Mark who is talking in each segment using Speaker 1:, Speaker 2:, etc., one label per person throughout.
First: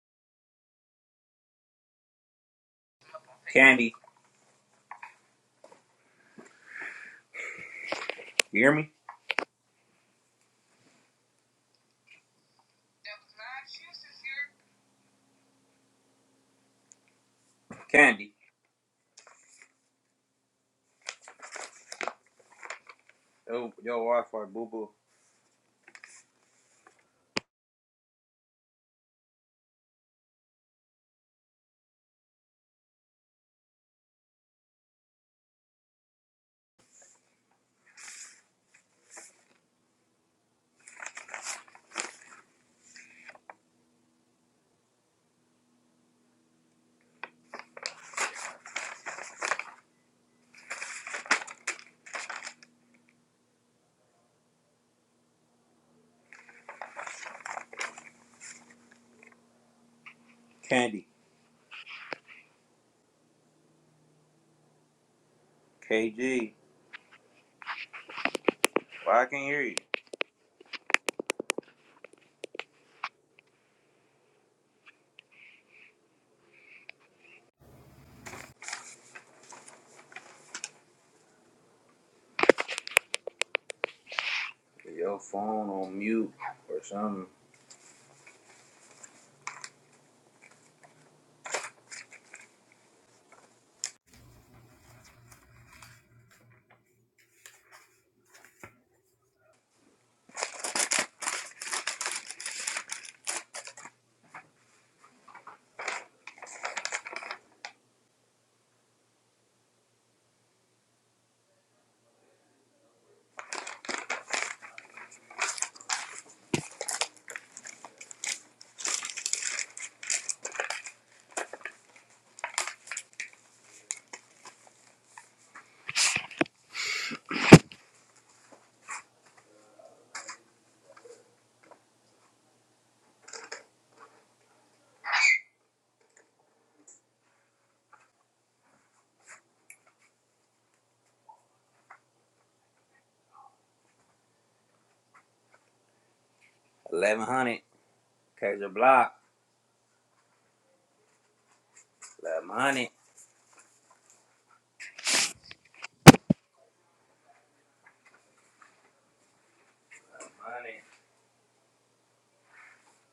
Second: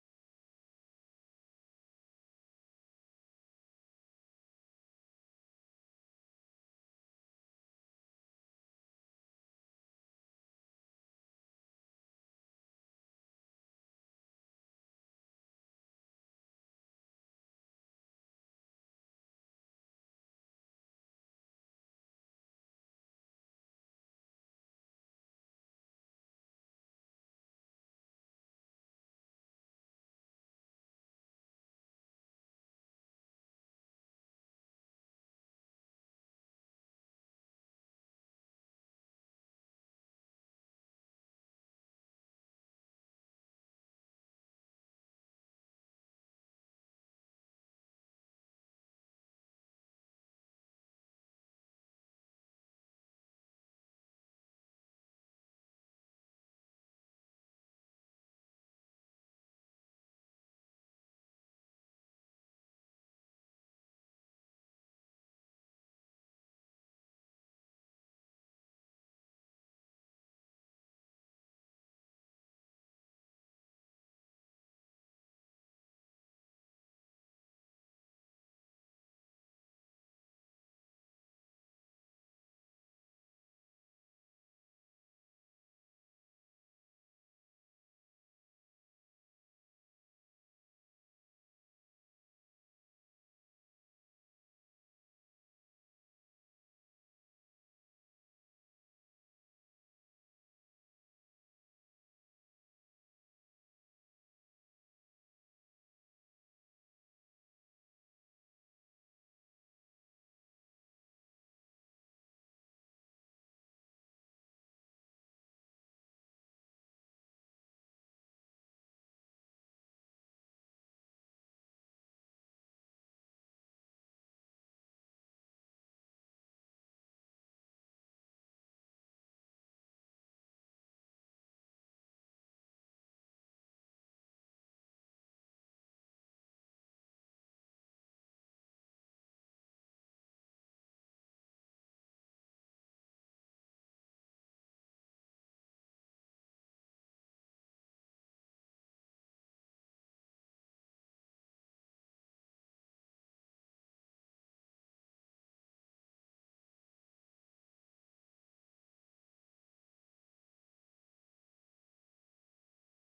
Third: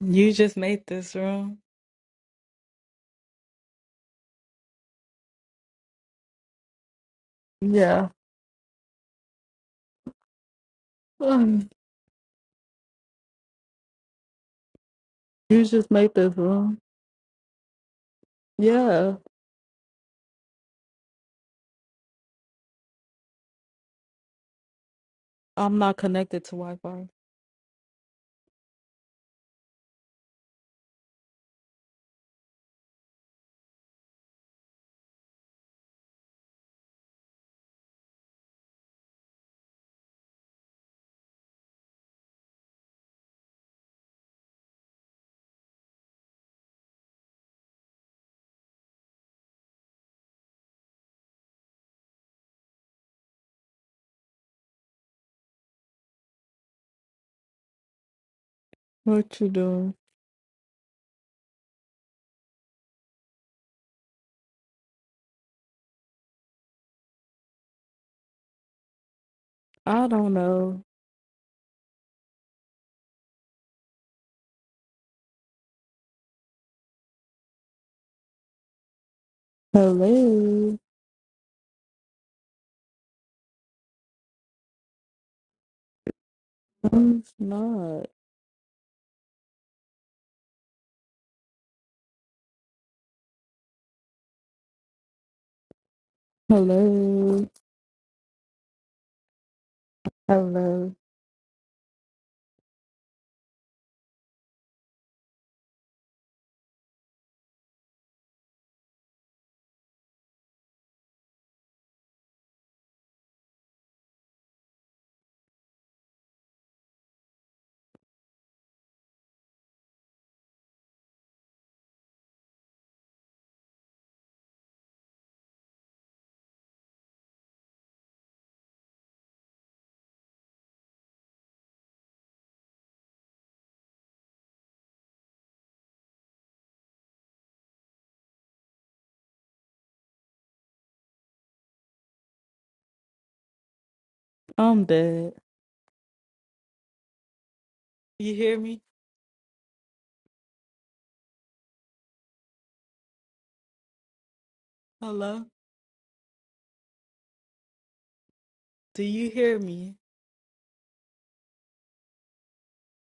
Speaker 1: You just made this room.
Speaker 2: Candy,
Speaker 1: Yeah.
Speaker 2: you hear me?
Speaker 1: Mm. You just made this room.
Speaker 2: Candy.
Speaker 1: Yeah.
Speaker 2: Yo, your Wi-Fi, boo boo.
Speaker 1: I'm not connected to Wi-Fi. What you doing?
Speaker 2: Candy. KG. Why I can't hear you?
Speaker 1: I don't know. Hello.
Speaker 2: Put Your phone on mute or
Speaker 1: No,
Speaker 2: something.
Speaker 1: it's not. Hello. Hello. I'm dead.
Speaker 2: 1100.
Speaker 1: You hear
Speaker 2: Catch a
Speaker 1: me?
Speaker 2: block. 1100. 1100.
Speaker 1: Hello? Do you hear me?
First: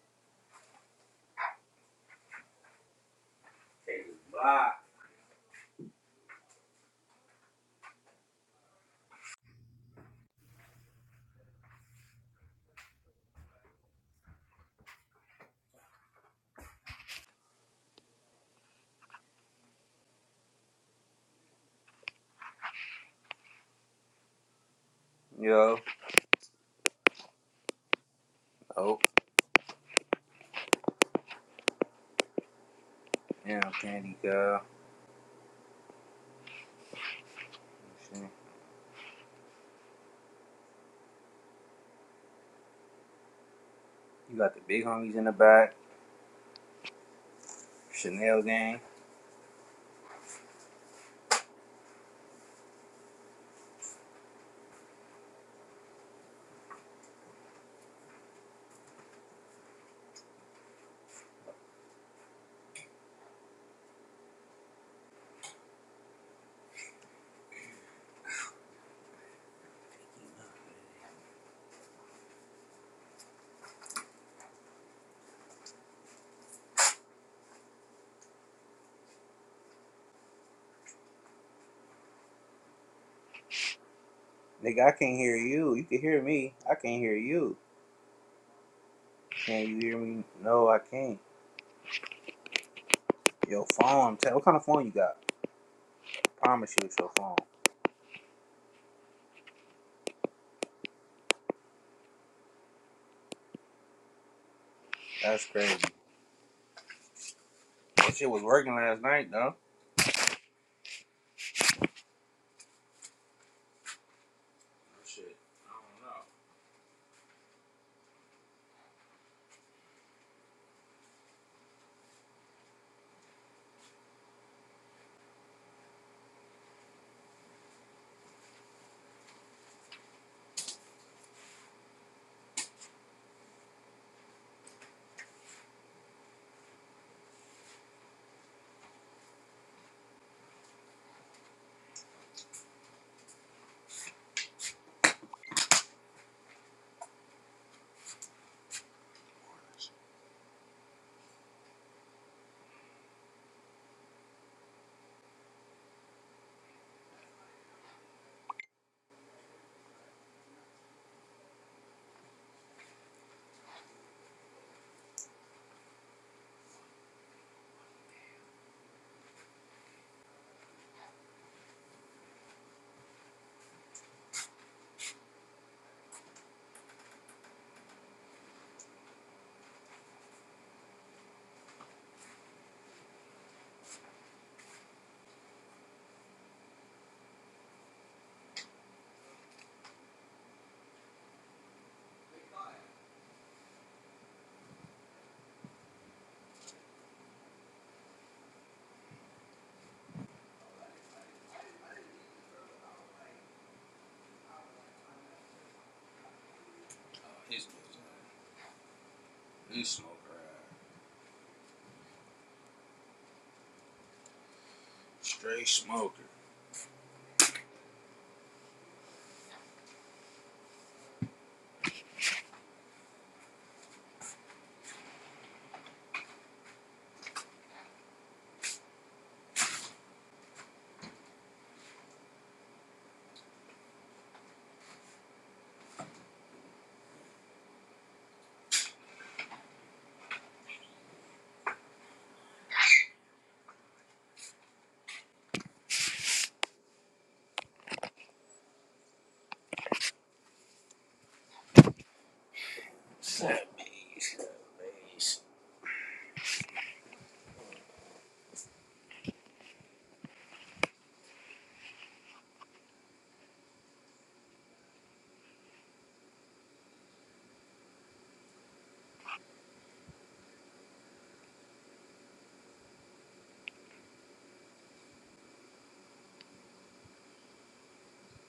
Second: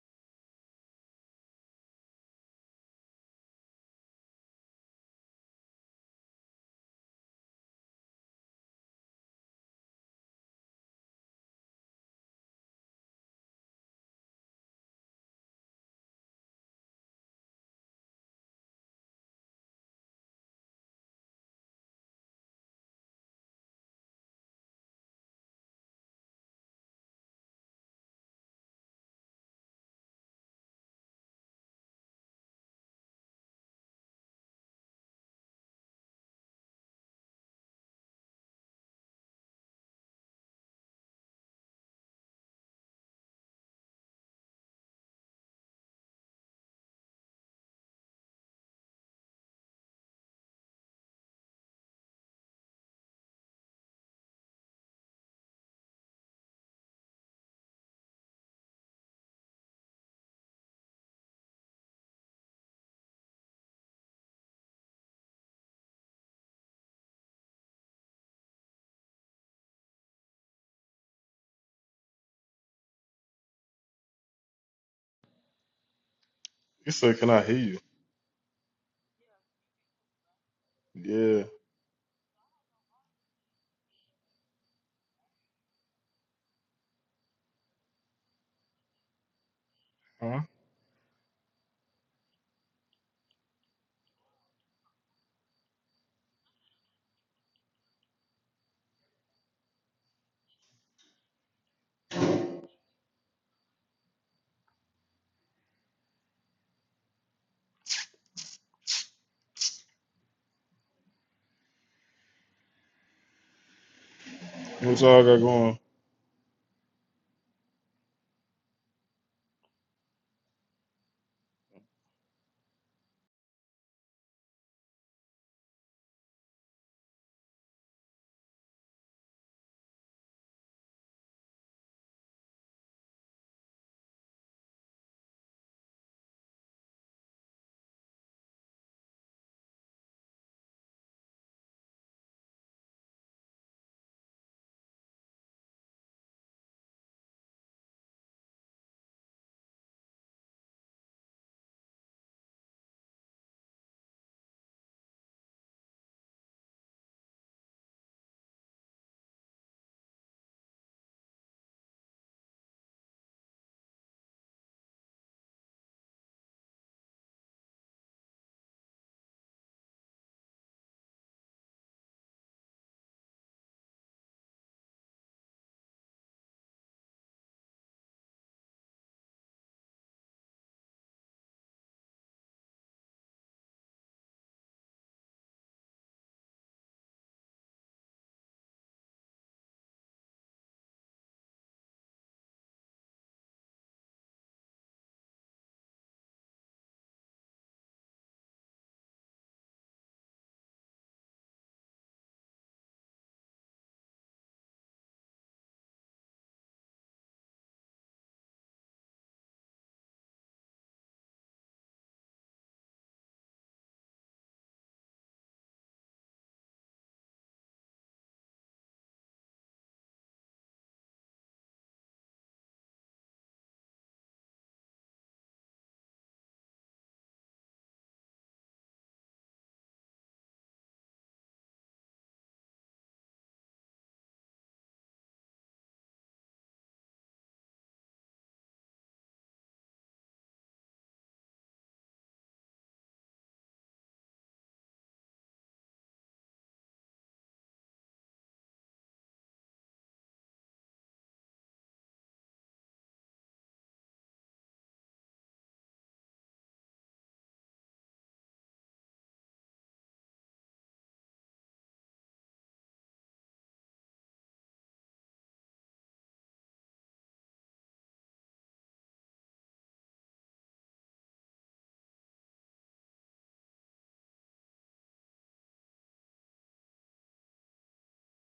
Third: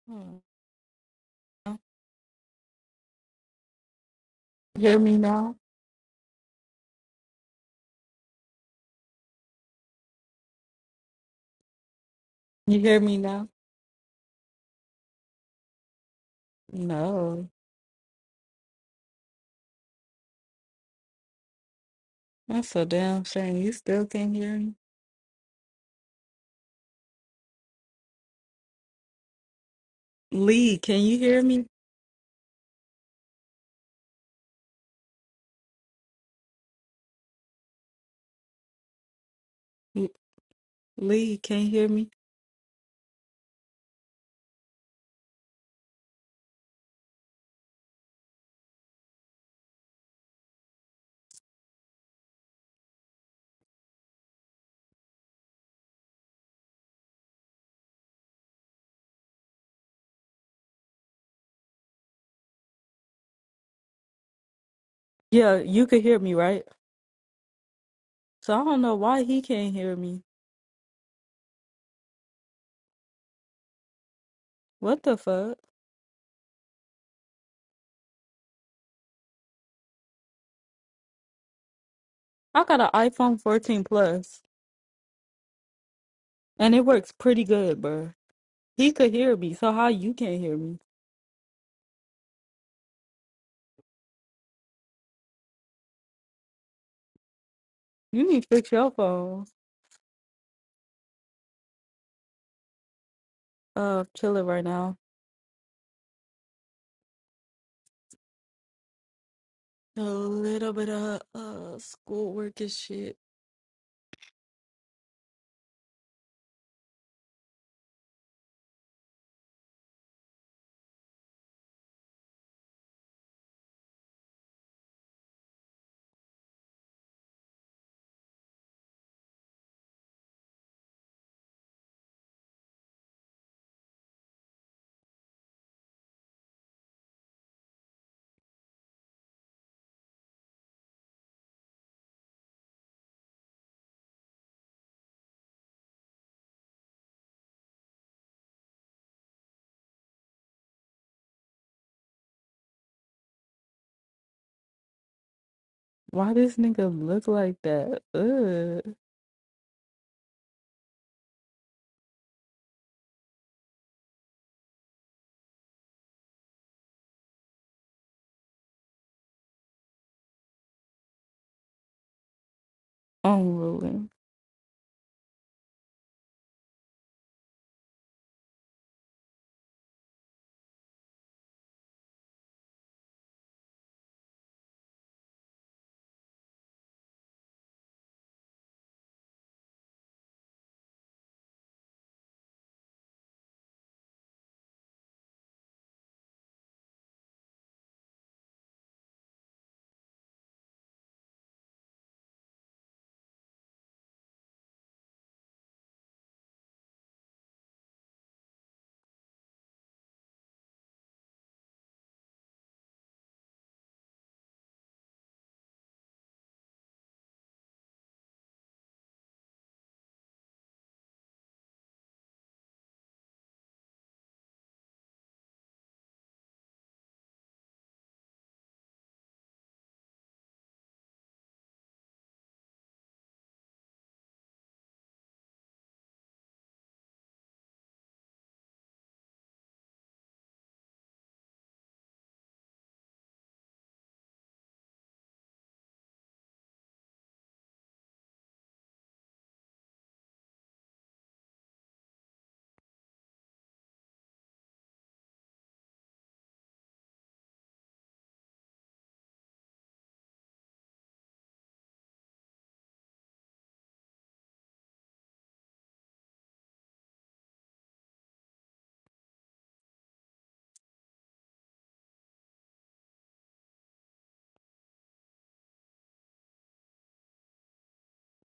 Speaker 1: Oh, no.
Speaker 2: Block.
Speaker 1: You hear me now? You hear me now? No. That's a damn shame. You still can't hear me.
Speaker 2: Yo. Oh,
Speaker 1: Lee, can you hear me?
Speaker 2: yeah, Candy girl. Let's see.
Speaker 1: L- Lee, can not hear me?
Speaker 2: You got the big homies in the back. Chanel gang.
Speaker 1: Yeah, you could hear me, right? So I don't know why he can't hear me. What the fuck?
Speaker 3: He said, "Can I hear you?" Yeah.
Speaker 1: I got an iPhone 14 Plus,
Speaker 2: Nigga, I can't hear you. You can hear me. I
Speaker 1: and it
Speaker 2: can't
Speaker 1: works
Speaker 2: hear
Speaker 1: pretty
Speaker 2: you.
Speaker 1: good, bruh. He could hear me,
Speaker 2: Can
Speaker 1: so
Speaker 2: you
Speaker 1: how
Speaker 2: hear
Speaker 1: you
Speaker 2: me?
Speaker 1: can't
Speaker 3: Huh?
Speaker 1: hear
Speaker 2: No,
Speaker 1: me?
Speaker 2: I can't. Your phone. Tell what kind of phone you got? promise you it's your phone.
Speaker 1: You need to fix your phone. Uh, chilling right now.
Speaker 2: That's crazy. That shit was working last night, though.
Speaker 1: A little bit of uh schoolwork and shit.
Speaker 3: What y'all got going?
Speaker 1: Why this nigga look like that? Ugh, I'm unruly.
Speaker 2: He's, he's a smoker. Straight smoker.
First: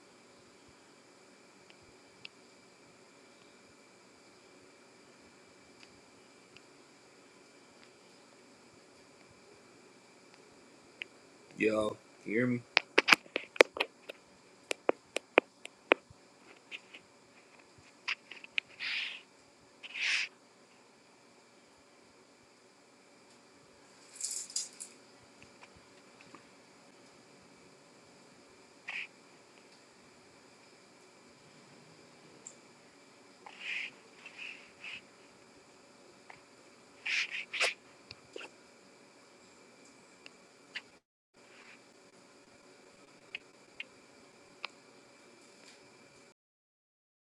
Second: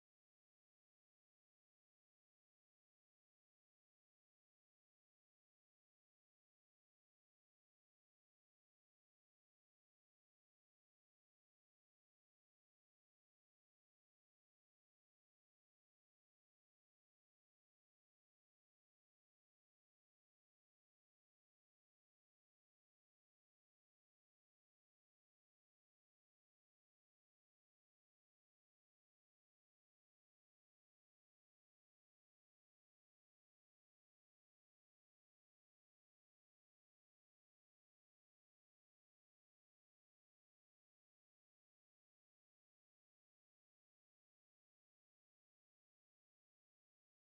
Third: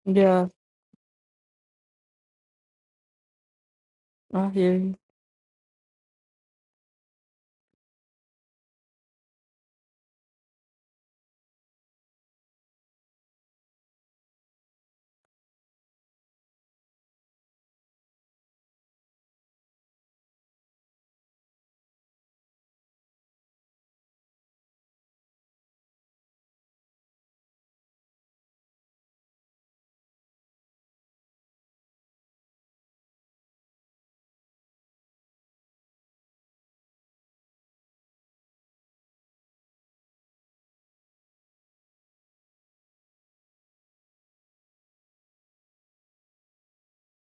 Speaker 1: Yeah, I hear you.
Speaker 2: Yo, you hear me?